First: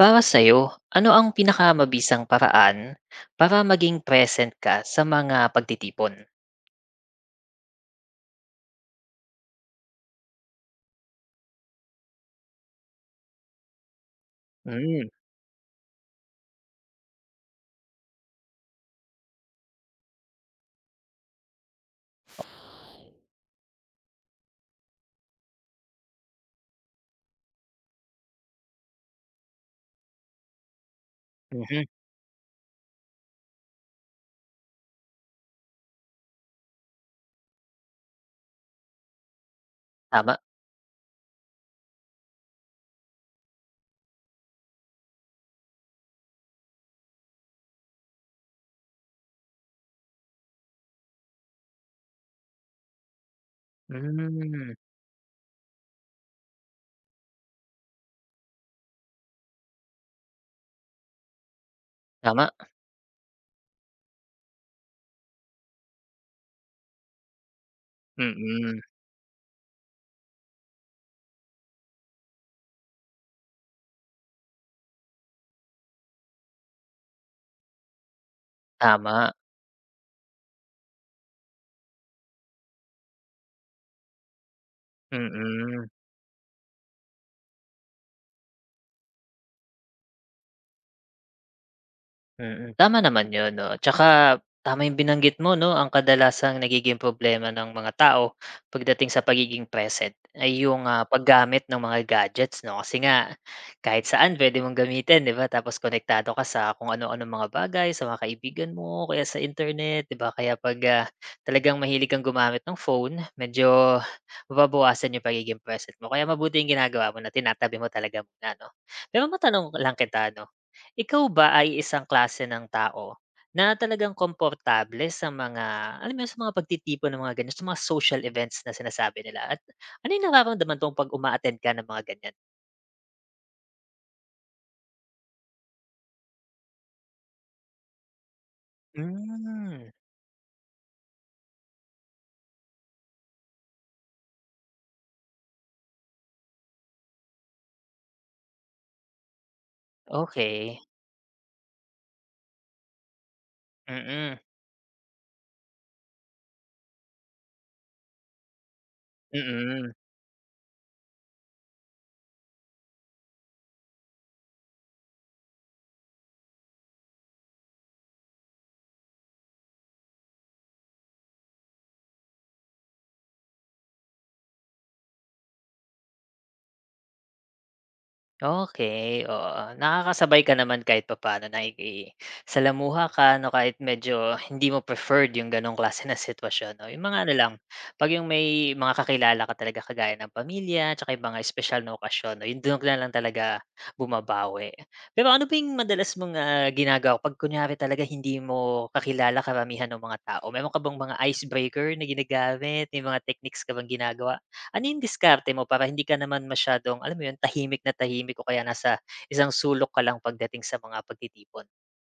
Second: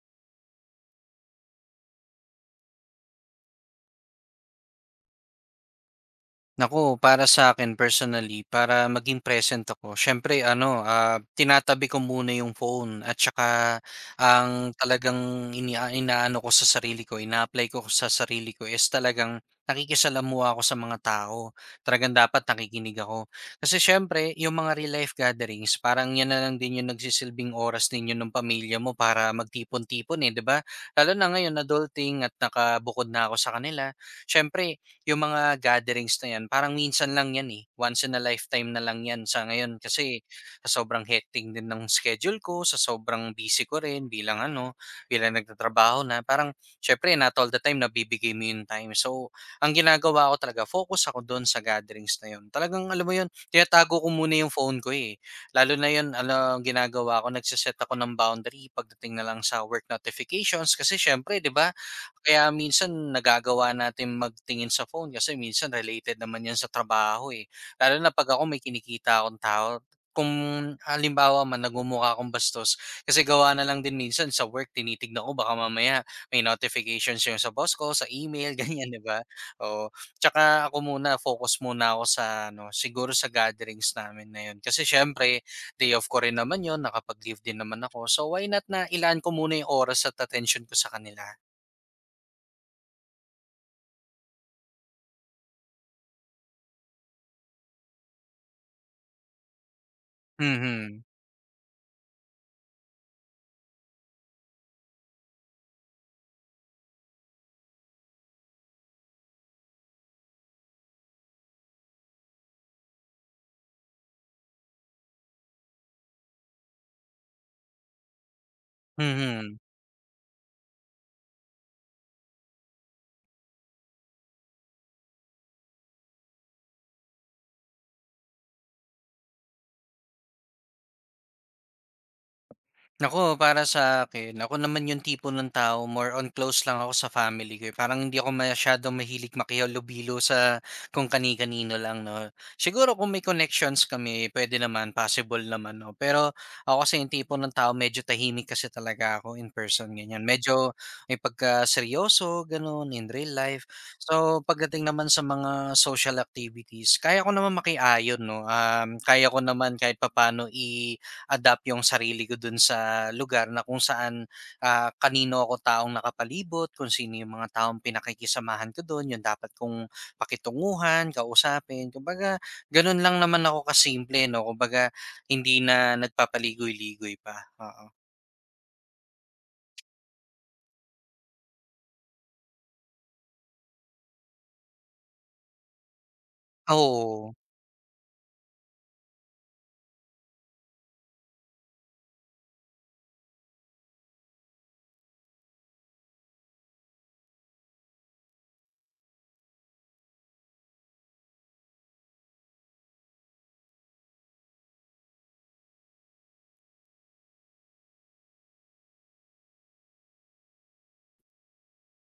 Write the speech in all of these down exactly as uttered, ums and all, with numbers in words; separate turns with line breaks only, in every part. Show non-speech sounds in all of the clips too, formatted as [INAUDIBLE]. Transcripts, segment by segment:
Para sa'yo, ano ang pinakamabisang paraan para maging present ka sa mga pagtitipon?
nako para sa akin personally, para maging present ako siyempre ano, ah, tinatabi ko muna yung phone at tsaka ang
Hmm.
talagang inia inaano ko sa sarili ko, ina-apply ko sa sarili ko is talagang nakikisalamuha ako sa mga tao. Talagang dapat nakikinig ako. Kasi siyempre yung mga real life gatherings parang yan na lang din yung nagsisilbing oras ninyo ng pamilya mo para magtipon-tipon, eh, 'di ba? Lalo na ngayon
Mhm.
adulting at nakabukod na ako sa kanila. Siyempre yung mga gatherings na 'yan parang minsan lang 'yan, eh, once in a lifetime na lang 'yan sa ngayon kasi
Tama.
sa sobrang hectic din ng schedule ko, sa sobrang busy ko rin bilang ano, bilang nagtatrabaho na parang siyempre not all the time nabibigay mo yung time. So, ang ginagawa ko talaga focus ako do'n sa gatherings na 'yun. Talagang alam mo 'yun, tinatago ko muna yung
Hmm,
phone ko, eh. Lalo na 'yun alam ginagawa ko nagse-set ako ng boundary pagdating na lang sa work notifications kasi siyempre 'di ba
tama.
kaya minsan nagagawa natin magtingin sa phone kasi minsan related naman 'yan sa trabaho, eh. Lalo na 'pag ako may
Mm,
kinikita akong tao, kung halimbawa man na akong bastos kasi gawa na lang din minsan sa work tinitignan ko baka mamaya may notifications yung sa boss ko, sa email, [LAUGHS] ganyan, 'di ba?
tama.
Oo, tsaka ako muna focus muna ako sa ano, siguro sa gatherings namin na 'yun kasi siyempre
Mm.
day off ko rin naman 'yun, nakapag-leave din naman ako. So, why not na ilaan ko muna yung oras at atensyon ko sa kanila.
Mm, tama naman 'yun 'no, tsaka tama 'yung binanggit mo 'no, ang kadalasang nagiging problema ng mga tao pagdating sa pagiging present ay 'yung, ah,
Mhm,
paggamit ng mga gadgets 'no, kasi nga kahit saan pwede mong gamitin 'di ba, tapos konektado ka sa kung ano ano mga bagay, sa mga kaibigan mo kaya sa internet 'di ba, kaya 'pag, ah, talagang mahilig kang gumamit ng phone medyo mababawasan 'yung pagiging present mo, kaya mabuti 'yung ginagawa mo na tinatabi mo talaga muna 'no. Pero
mhm.
matanong lang kita 'no, ikaw ba ay isang klase ng tao na talagang komportable sa mga, alam mo yun, sa mga pagtitipon ng mga ganyan, sa mga social events na sinasabi nila? At ano yung nararamdaman mo 'pag uma-attend ka ng mga ganyan?
Ako para sa akin, ako naman yung tipo ng tao more on close lang ako sa family ko, eh. Parang hindi ako masyadong mahilig
Hmm,
makihalubilo sa kung kani-kanino lang 'no. Siguro kung may connections kami pwede naman, possible naman 'no. Pero ako kasi yung tipo ng tao medyo tahimik kasi talaga ako in person, ganyan. Medyo
okey.
may pagkaseryoso gano'n in real life.
Mm,
So, pagdating naman sa mga social activities, kaya ko naman makiayon 'no. Um, kaya ko naman
mm.
kahit papaano i adapt yung sarili ko dun sa lugar na kung saan, ah, kanino ako taong nakapalibot, kung sino yung mga taong pinakikisamahan ko dun, yung dapat kong pakitunguhan, kausapin. Kumbaga ganun lang naman ako kasimple 'no, kumbaga hindi na nagpapaligoy-ligoy pa, oo.
Okey, oo. Nakakasabay ka naman kahit papaano, nakikisalamuha ka 'no, kahit medyo hindi mo preferred yung gano'ng klase ng sitwasyon 'no. Yung mga ano
Oo.
lang, 'pag yung may mga kakilala ka talaga kagaya ng pamilya tsaka yung mga espesyal na okasyon 'no, yun dun ka lang talaga bumabawi. Pero ano ba yung madalas mong, ah, ginagawa 'pag kunyari talaga hindi mo kakilala karamihan ng mga tao? Meron ka bang mga icebreaker na ginagamit, may mga techniques ka bang ginagawa? Ano yung diskarte mo para hindi ka naman masyadong, alam mo yun, tahimik na tahimik o kaya nasa isang sulok ka lang pagdating sa mga pagtitipon?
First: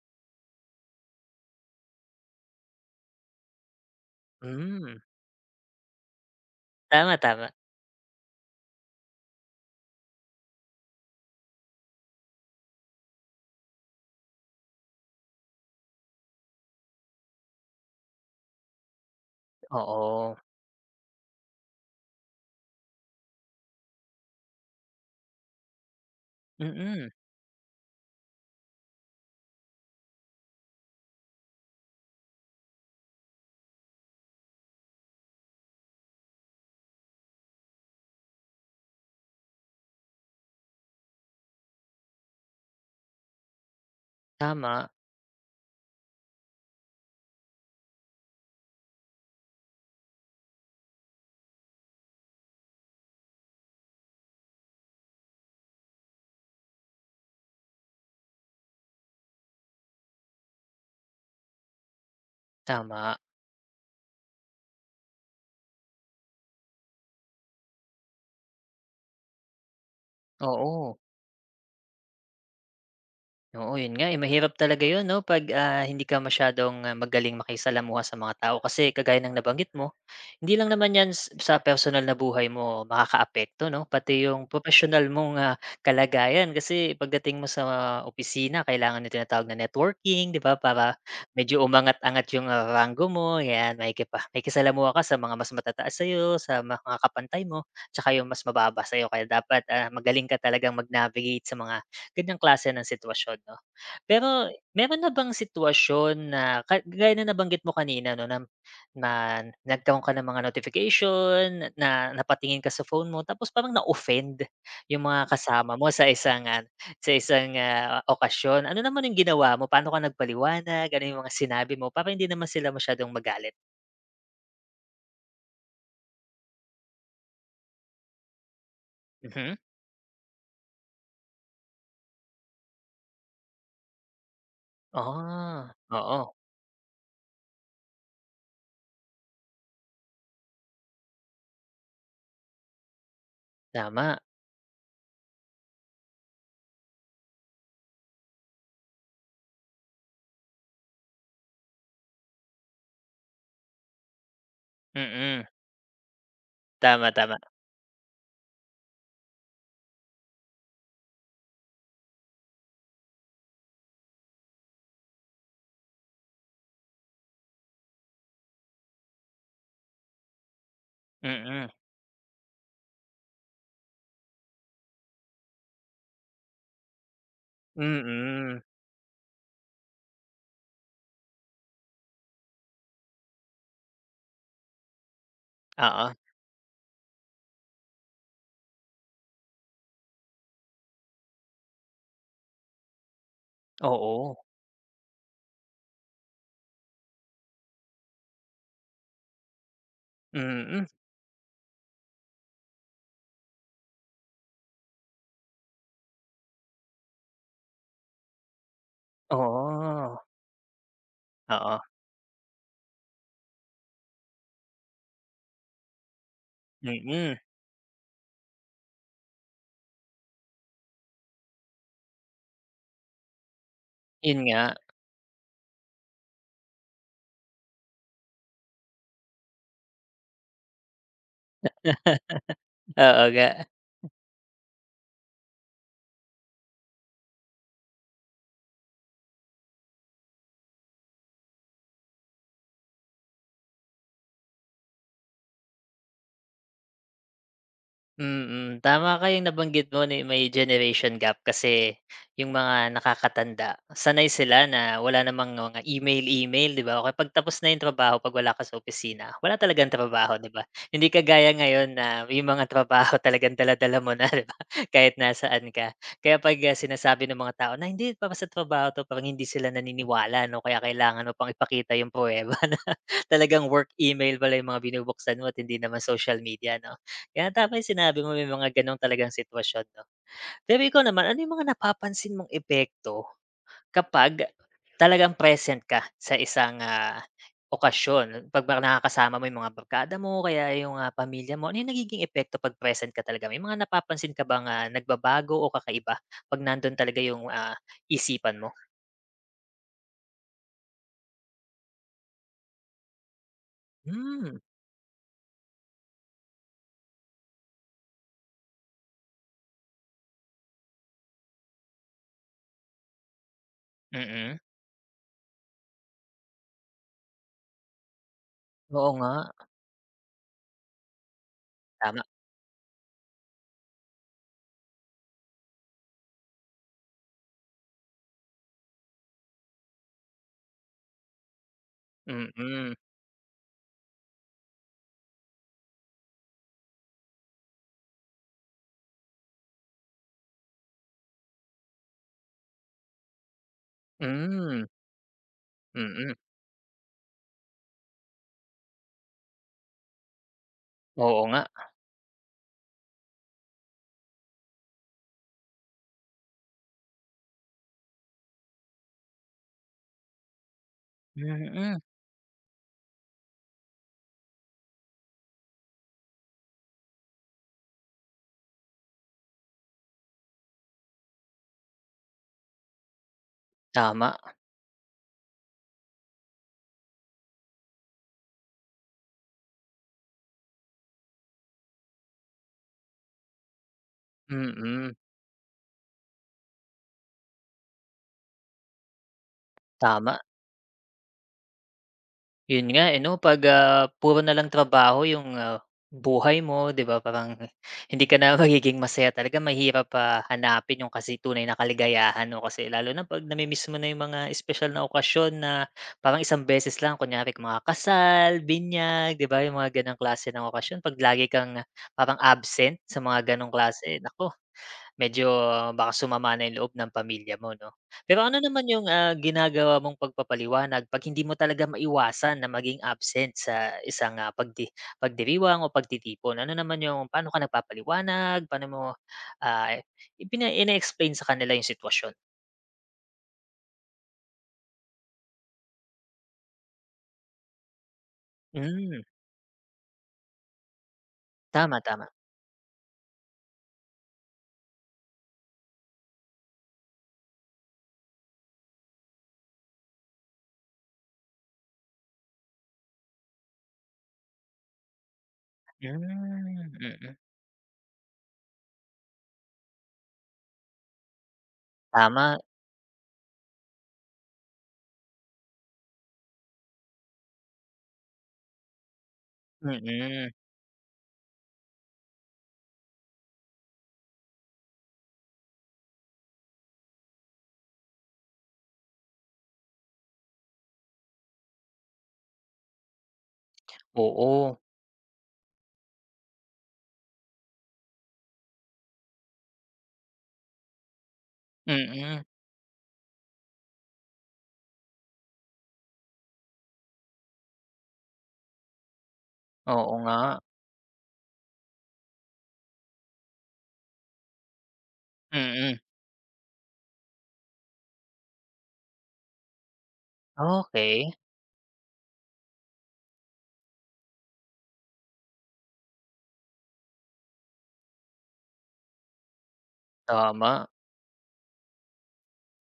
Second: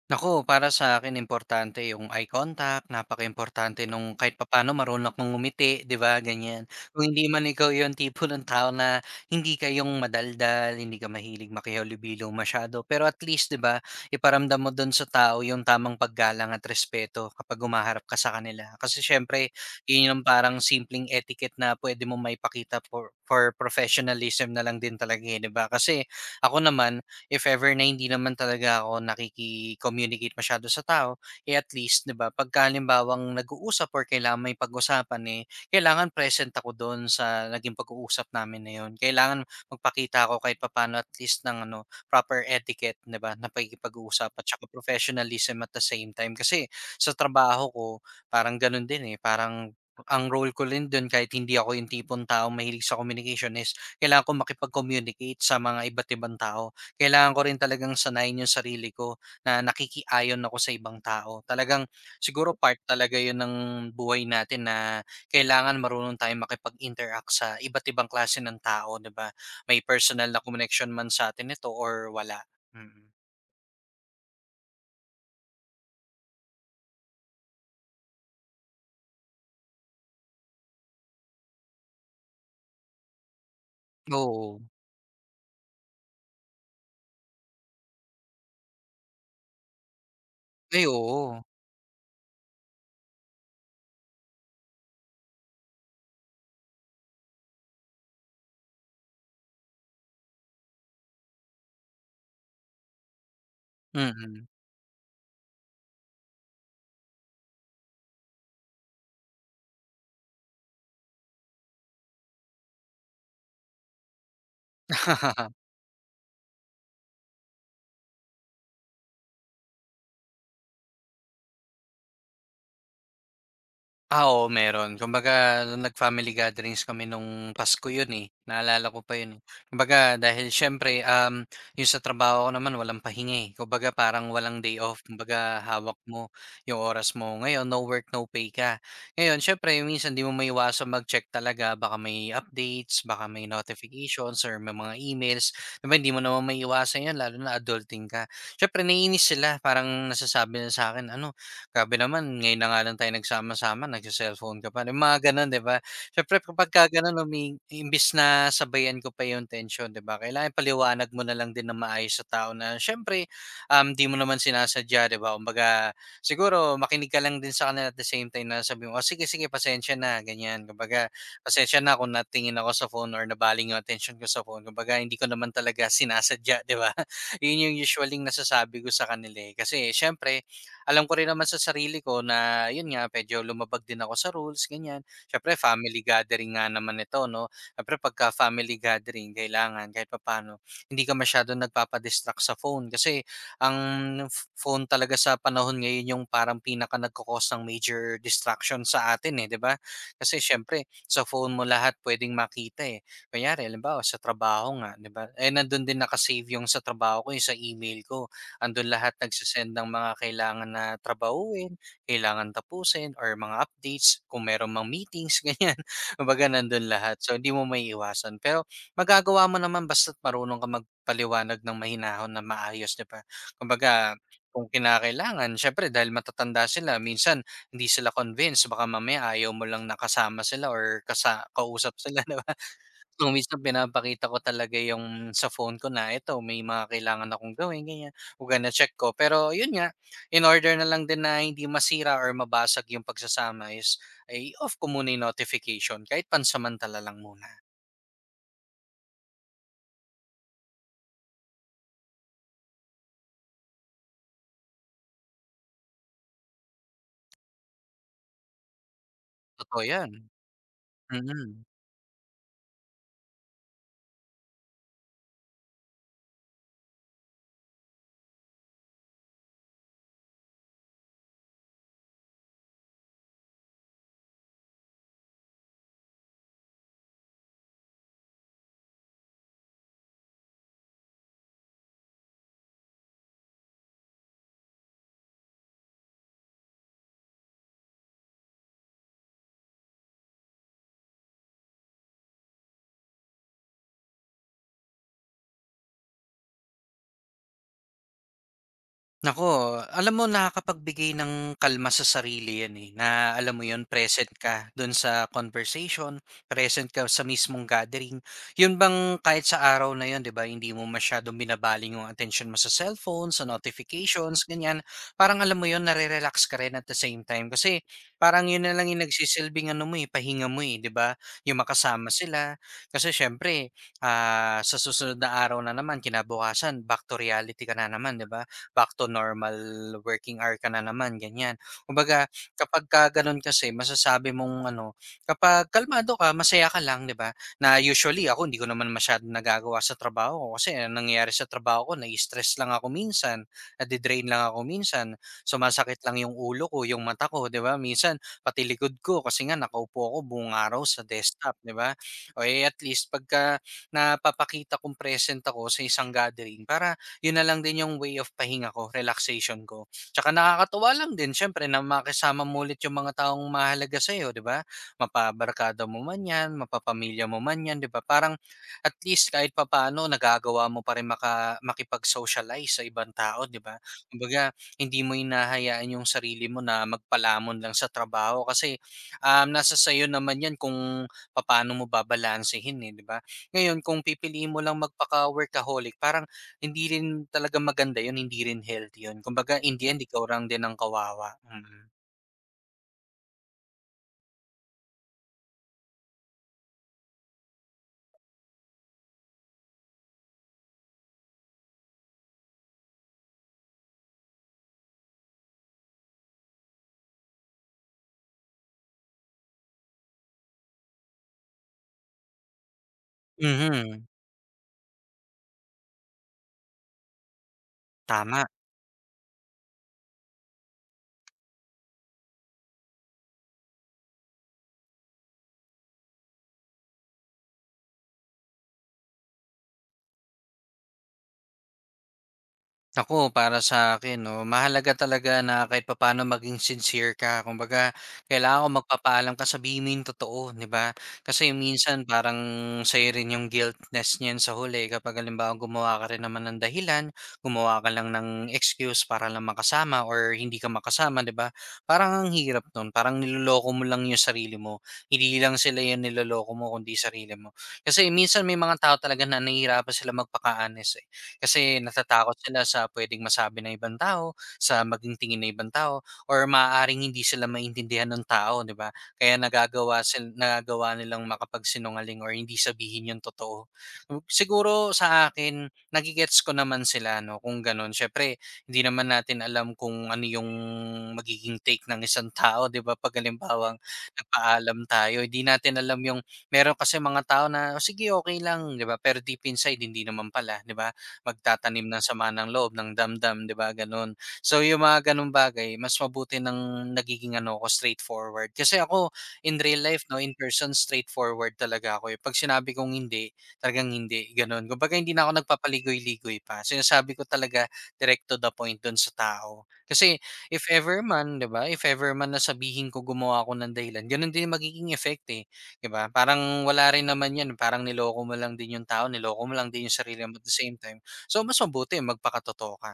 nako para sa akin importante yung eye contact, importante nung kahit papaano
Hmm,
marunong kang ngumiti, 'di ba, ganyan. Kung
tama,
hindi man
tama.
ikaw yung tipo ng tao na hindi ka yung madaldal, hindi ka mahilig makihalubilo masyado, pero at least, 'di ba, iparamdam mo dun sa tao yung tamang paggalang at respeto kapag humaharap ka sa kanila. Kasi siyempre yun yung
Oo,
parang simpleng etiquette na pwede mo maipakita for for professionalism na lang din talaga, eh, 'di ba? Kasi ako naman
mm.
if ever na hindi naman talaga ako nakiki-communicate masyado sa tao, eh at least, 'di ba, pagka halimbawang nag-uusap or kailangan may pag-usapan, eh, kailangan present ako doon sa naging pag-uusap namin na yun. Kailangan magpakita ako kahit papaano at least ng ano, proper etiquette, 'di ba, na pakikipag-uusap at saka
Tama,
professionalism at the same time. Kasi sa trabaho ko, parang ganun din eh, parang ang role ko rin doon kahit hindi ako yung tipong tao mahilig sa communication is kailangan ko makipag-communicate sa mga iba't ibang tao kailangan ko rin talagang sanayin yung sarili ko na nakikiayon ako sa ibang tao. Talagang siguro part
tama.
talaga yun ng buhay natin na kailangan marunong tayong makipag-interact sa iba't ibang klase ng tao, 'di ba? May personal na connection
Oo.
man sa atin ito or wala. Mm.
Oo, yun nga, eh, mahirap talaga yun 'no, 'pag, ah, hindi ka masyadong, ah, magaling makisalamuha sa mga tao kasi kagaya ng nabanggit mo, hindi lang naman 'yan s sa personal na buhay mo makakaapekto 'no, pati yung
Oo.
professional mong, ah, kalagayan. Kasi pagdating mo sa opisina kailangan yung tinatawag na networking, 'di ba,
Ay,
para
oo.
medyo umangat-angat yung, ah, ranggo mo, 'yan. Makikipa makikisalamuha ka sa mga mas matataas sa'yo, sa mga kapantay mo, tsaka yung mas mababa sa'yo. Kaya dapat, ah, magaling ka talagang mag-navigate sa mga ganyang klase ng sitwasyon 'no.
Mm.
Pero meron na bang sitwasyon na ka gaya ng nabanggit mo kanina 'no, na na nagkaroon ka ng mga notification, na napatingin ka sa phone mo tapos parang na-offend yung mga
[LAUGHS]
kasama mo sa isang, ah, sa isang, ah, okasyon. Ano naman yung ginawa mo? Paano ka nagpaliwanag? Ano yung mga sinabi mo para hindi naman sila masyadong magalit?
Ah, oo, meron. Kumbaga nung nag-family gatherings kami nung Pasko yun, eh, naalala ko pa yun, eh.
Mhm.
Kumbaga dahil siyempre, um, yung sa trabaho ko naman walang pahinga, eh. Kumbaga parang walang day off, kumbaga
Ah,
hawak mo
oo,
yung oras mo. Ngayon no work, no pay ka. Ngayon siyempre minsan 'di mo maiwasan mag-check talaga baka may updates, baka may
tama.
notifications or may mga emails. 'Di hindi mo naman maiwasan 'yan lalo na adulting ka. Siyempre naiinis sila, parang nasasabi na sa akin, "Ano, grabe naman ngayon na nga lang tayo nagsama-sama nagse-cellphone ka pa," yung mga
Mm,
gano'n, 'di ba? Siyempre kapagka
tama,
gano'n
tama.
umi imbis na sabayan ko pa yung tension, 'di ba, kailangan ipaliwanag mo na lang din ng maayos sa tao na siyempre, um, 'di mo naman sinasadya, 'di ba? Kumbaga siguro makinig ka lang din sa kanila at the same time na sabi mo, "Oh, sige, sige, pasensya na," ganyan. Kumbaga,
Mm,
"Pasensya na kung natingin ako sa phone or nabaling yung attention ko sa phone, kumbaga hindi ko naman talaga sinasadya," 'di ba? [LAUGHS] Yun yung usually
mm.
nasasabi ko sa kanila, eh. Kasi siyempre, alam ko rin naman sa sarili ko na yun nga medyo lumabag din ako sa rules ganyan. Siyempre family
Oo,
gathering nga naman ito 'no. Siyempre pagka family gathering kailangan kahit papaano hindi ka masyadong nagpapadistract sa phone kasi ang
oo.
f- phone talaga sa panahon ngayon yung parang pinaka nagko ng major distraction sa atin, eh, 'di ba? Kasi
Mm,
siyempre sa phone mo lahat pwedeng makita eh. Kunyari alam ba sa trabaho nga, 'di ba? Eh nandun din nakasave yung sa trabaho ko, yung sa email ko andun lahat nagse-send ng mga
oo,
kailangan na trabahuhin,
oo,
kailangan tapusin or mga updates kung meron mang meetings [LAUGHS] ganyan. Kumbaga nandun lahat.
mm,
So hindi mo may iwasan. Pero magagawa mo naman basta't marunong ka magpaliwanag ng mahinahon na maayos, 'di ba? Kumbaga
yun
kung
nga.
kinakailangan, syempre dahil matatanda sila, minsan hindi sila convinced, baka mamaya ayaw mo lang nakasama sila or kasa kausap sila, [LAUGHS]
[LAUGHS] Oo
So,
nga,
minsan pinapakita ko talaga yung sa phone ko na ito may mga kailangan akong gawin ganyan, o kaya check ko. Pero yun nga, in order na lang din na hindi masira or mabasag yung pagsasama is ay off ko muna yung notification kahit pansamantala lang muna.
mm, tama ka yung nabanggit mo na may generation gap kasi yung mga nakakatanda sanay sila na wala namang mga email-email, 'di ba? O kaya 'pag tapos na yung trabaho 'pag wala ka sa opisina, wala
Totoo
talagang
yan,
trabaho, 'di ba? Hindi kagaya
mm.
ngayon na yung mga trabaho [LAUGHS] talagang dala-dala mo na, [LAUGHS] 'di ba? Kahit nasaan ka. Kaya 'pag, ah, sinasabi ng mga tao na, "Hindi, para sa trabaho 'to," parang hindi sila naniniwala 'no, kaya kailangan mo pang ipakita yung pruweba. [LAUGHS] Talagang work email pala yung mga binubuksan mo at hindi naman social media 'no? Kaya tama yung sinabi mo may mga gano'ng talagang sitwasyon 'no. Pero ikaw naman ano yung mga napapansin mong epekto kapag talagang present ka sa isang, ah, okasyon? 'Pag ba nakakasama mo yung mga barkada mo kaya yung, ah, pamilya mo, ano yung nagiging epekto 'pag present ka talaga? May mga napapansin ka bang, ah, nagbabago o kakaiba 'pag nandun talaga yung, ah, isipan mo?
nako alam mo nakakapagbigay ng kalma sa sarili 'yan, eh, na alam mo 'yun present
Hmm, mm.
ka do'n sa conversation, present ka sa mismong gathering. 'Yun bang kahit sa araw na 'yun 'di ba hindi mo masyadong binabaling yung attention mo sa cellphone, sa notifications,
Mm-mm.
ganyan. Parang alam mo 'yun nare-relax ka rin at the same time kasi parang 'yun na lang yung
Oo nga,
nagsisilbing ano mo, eh, pahinga mo, eh, 'di ba? Yung makasama
tama.
sila. Kasi siyempre, ah, sa susunod na araw na naman kinabukasan back to reality ka na naman, 'di ba? Back to normal working hour ka na naman, ganyan. Kumbaga,
Mm-mm.
kapagka gano'n kasi masasabi mong ano, kapag kalmado ka, masaya ka lang, 'di ba? Na usually ako hindi ko naman masyadong nagagawa sa trabaho ko kasi ang nangyayari sa trabaho ko, nai-stress lang ako minsan,
Mm,
nade-drain lang ako
hmm.
minsan, sumasakit lang
Mm,
yung ulo ko, yung mata ko, 'di ba? Minsan pati likod ko kasi nga nakaupo ako buong araw sa
oo
desktop,
nga.
'di ba? O eh, at least pagka napapakita kong present ako sa isang gathering para yun na lang din yung way of pahinga ko, relaxation ko. Tsaka nakakatuwa lang din syempre na
Mm,
makasama mo ulit yung mga taong mahalaga sa'yo, 'di ba? Mapabarkada mo man 'yan, mapapamilya mo man 'yan, 'di ba? Parang at least kahit papaano nagagawa mo pa rin maka, makipag-socialize sa ibang tao, 'di ba?
tama.
Kumbaga, hindi mo hinahayaan yung sarili mo na magpalamon lang sa trabaho kasi um, nasa sayo naman 'yan kung paano mo babalansehin, eh, 'di ba? Ngayon, kung pipiliin mo lang
Mm,
magpaka-workaholic, parang hindi rin talaga maganda yun, hindi rin healthy yun. Kumbaga in the end ikaw
tama.
lang din ang kawawa, mm.
Yun nga eh 'no, 'pag, ah, puro na lang trabaho yung, ah, buhay mo 'di ba, parang [LAUGHS] hindi ka na magiging masaya talaga mahirap, ah, hanapin yung kasi tunay na kaligayahan 'no, kasi lalo na 'pag nami-miss mo na yung mga espesyal na okasyon na parang isang beses lang kunyari mga kasal, binyag 'di ba, yung mga gano'ng klase ng okasyon 'pag lagi kang parang absent sa mga gano'ng
Mhm,
klase, naku. Medyo baka sumama na yung loob ng pamilya mo 'no? Pero
tama.
ano naman yung, ah, ginagawa mong pagpapaliwanag 'pag hindi mo talaga maiwasan na maging absent sa isang, ah, pagdi pagdiriwang o pagtitipon? Ano naman yung paano ka nagpapaliwanag, paano mo, ah, ipina ine-explain sa kanila yung sitwasyon?
Naku, para sa akin 'no, mahalaga talaga na kahit papaano maging sincere ka. Kumbaga, kailangan kung
Hmm,
magpapaalam ka, sabihin mo yung totoo, 'di ba? Kasi
tama,
minsan
tama.
parang sa'yo rin yung guiltness niyan sa huli kapag halimbawa gumawa ka rin naman ng dahilan, gumawa ka lang ng excuse para lang makasama or hindi ka makasama, 'di ba? Parang ang hirap nun, parang niloloko mo lang yung sarili mo. Hindi lang sila yung
Hmm,
niloloko mo kundi
mm.
sarili mo. Kasi minsan may mga tao talaga na nahihirapan sila magpaka-honest, eh. Kasi natatakot
Tama,
sila sa pwedeng masabi ng ibang tao, sa maging tingin ng ibang tao, or maaaring hindi sila maintindihan ng tao, 'di ba? Kaya nagagawa sil
mm.
nagagawa nilang makapagsinungaling or hindi sabihin yung totoo. Siguro sa akin, nagigets ko naman sila 'no, kung gano'n. Siyempre hindi naman natin alam kung ano yung magiging take ng isang tao, 'di ba? 'Pag halimbawang
Oo,
nagpaalam tayo, hindi natin alam yung meron kasi mga tao na, "Oh, sige, okay lang," 'di ba? Pero deep inside hindi naman pala, 'di ba? Magtatanim ng sama
mm.
ng loob, ng damdam, 'di ba, gano'n. So, yung mga gano'ng bagay mas mabuti ng nagiging ano ko, straightforward. Kasi ako in real life
Oo
'no, in
nga,
person straightforward talaga ako, eh. 'Pag sinabi kong hindi, talagang hindi, gano'n. Kumbaga hindi na ako
mm.
nagpapaligoy-ligoy pa, sinasabi ko talaga direct to the point do'n sa tao. Kasi if ever
Okey,
man, 'di ba, if ever man na sabihin ko gumawa ako ng dahilan, gano'n din ang magiging effect, eh, 'di ba? Parang wala rin naman 'yan, parang niloko mo lang din yung tao, niloko mo lang din yung sarili mo at the same
tama.
time. So mas mabuti magpakatotoo ka.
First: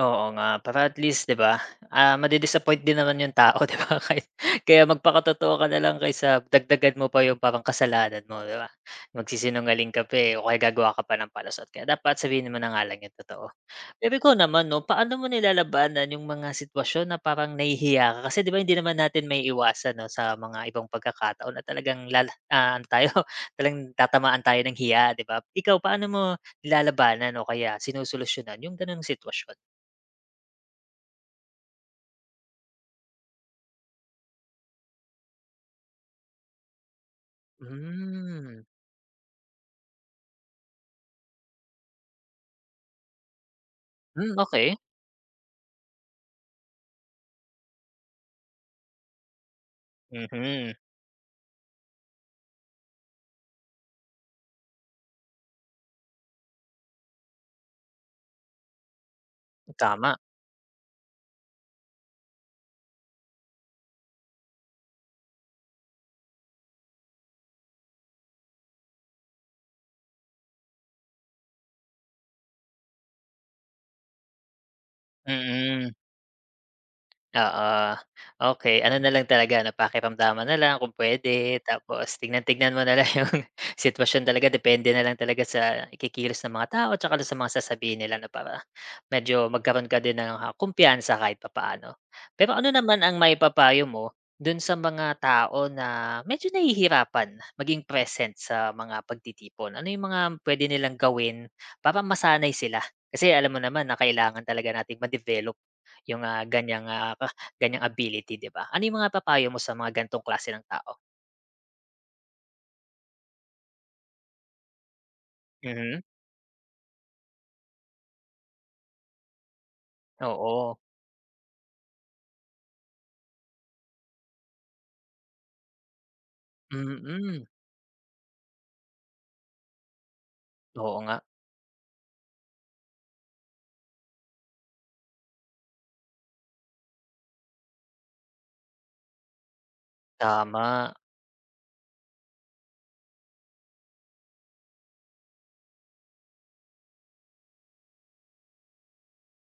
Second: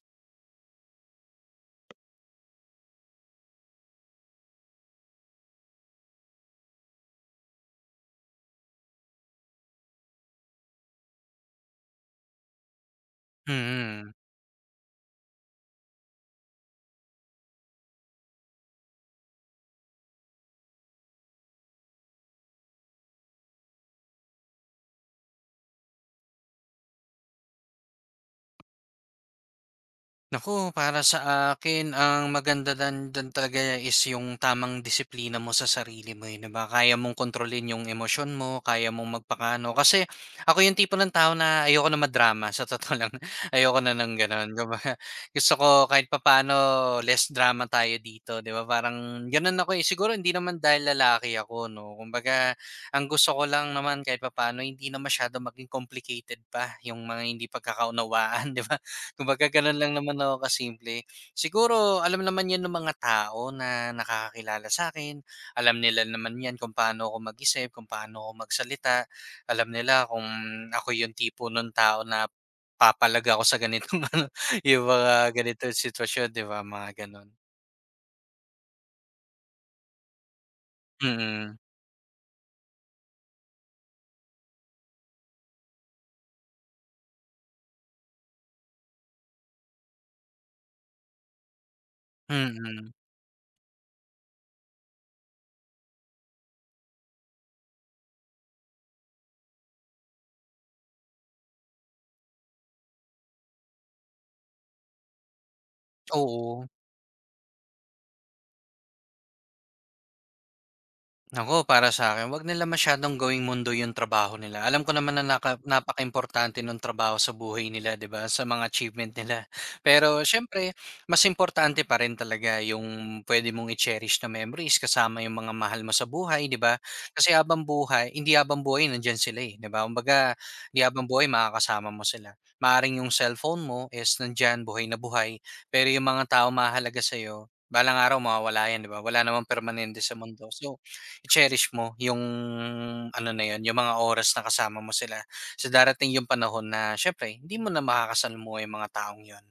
Oo nga, para at least 'di ba, ah, madi-disappoint din naman yung tao 'di ba [LAUGHS] kahit kaya magpakatotoo ka na lang kaysa dagdagan mo pa yung parang kasalanan mo 'di ba? Magsisinungaling ka pa, eh, o kaya gagawa ka pa ng palusot kaya dapat sabihin mo na nga lang yung totoo. Pero
Mm.
ikaw naman 'no, paano mo nilalabanan yung mga sitwasyon na parang nahihiya ka kasi 'di ba hindi naman natin may iwasan 'no sa mga ibang pagkakataon na talagang lala ah, ano tayo [LAUGHS] talagang tatamaan tayo ng hiya 'di ba? Ikaw paano mo nilalabanan o kaya sinusolusyunan yung gano'ng sitwasyon?
Naku, para sa akin ang maganda dan diyan talaga is yung tamang disiplina mo sa sarili mo, eh, 'di ba? Kaya mong kontrolin yung emosyon
Hmm.
mo, kaya mong magpakano. Kasi ako yung tipo ng tao na ayoko na madrama sa totoo lang. [LAUGHS] Ayoko na ng
Hmm,
gano'n,
okey.
kumbaga gusto ko kahit papaano less drama tayo dito, 'di ba? Parang gano'n ako, eh. Siguro hindi naman
Mhm,
dahil lalaki ako 'no. Kumbaga ang gusto ko lang naman kahit papaano hindi na masyado maging complicated pa yung mga hindi pagkakaunawaan, [LAUGHS] 'di ba? Kumbaga gano'n lang
tama,
naman ako kasimple. Siguro alam naman 'yan ng mga tao na nakakakilala sa'kin, alam nila naman 'yan kung paano ako mag-isip, kung paano ako magsalita. Alam nila kung ako yung tipo ng tao na papalaga ako sa ganitong [LAUGHS] ano, yung mga ganitong
mm.
sitwasyon, 'di ba, mga gano'n.
Oo, okey. Ano na lang talaga 'no, pakiramdaman na lang kung
Mm,
puwede, tapos tignan-tignan mo na lang yung [LAUGHS] sitwasyon talaga, depende na lang talaga sa ikikilos ng mga tao tsaka dun sa mga sasabihin nila 'no, para medyo magkaroon ka din ng, ah, kumpiyansa kahit papaano. Pero ano
mm.
naman ang maipapayo mo dun sa mga tao na medyo nahihirapan maging present sa mga pagtitipon? Ano yung mga puwede nilang gawin para masanay sila? Kasi alam mo naman na kailangan talaga nating ma-develop yung, ah,
Oo.
ganiyang, ah, ganiyang ability, 'di ba? Ano yung mga papayo mo sa mga gantong klase ng tao?
nako para sa akin 'wag nila masyadong gawing mundo yung trabaho nila. Alam ko naman na naka
Mhm,
napakaimportante nung trabaho sa buhay nila, 'di ba, sa mga achievement nila. Pero siyempre,
oo.
mas importante pa rin talaga yung pwede mong i-cherish na memories kasama yung mga mahal mo sa buhay, 'di ba? Kasi
Mm,
habang buhay hindi habang buhay nandiyan sila, eh, 'di ba? Kumbaga, hindi
oo
habang
nga,
buhay makakasama mo sila. Maaaring yung cellphone mo is nandiyan, buhay na buhay, pero yung mga tao mahalaga sa sa'yo, balang araw mawawala 'yan, 'di ba? Wala namang permanente sa mundo. So
tama.
i-cherish mo yung ano na yun, yung mga oras na kasama mo sila. So darating yung panahon na syempre, hindi mo na makakasalamuha yung mga taong yun.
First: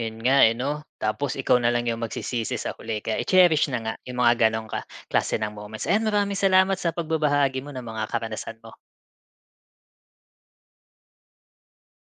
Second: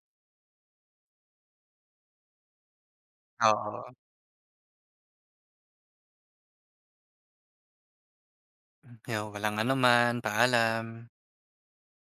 Yun nga, eh, 'no? Tapos ikaw na lang yung magsisisi sa huli kaya i-cherish na
Oo.
nga yung mga gano'ng ka klase ng moments. Ayan, maraming salamat sa pagbabahagi mo ng mga karanasan mo.
Yo, walang anuman, paalam.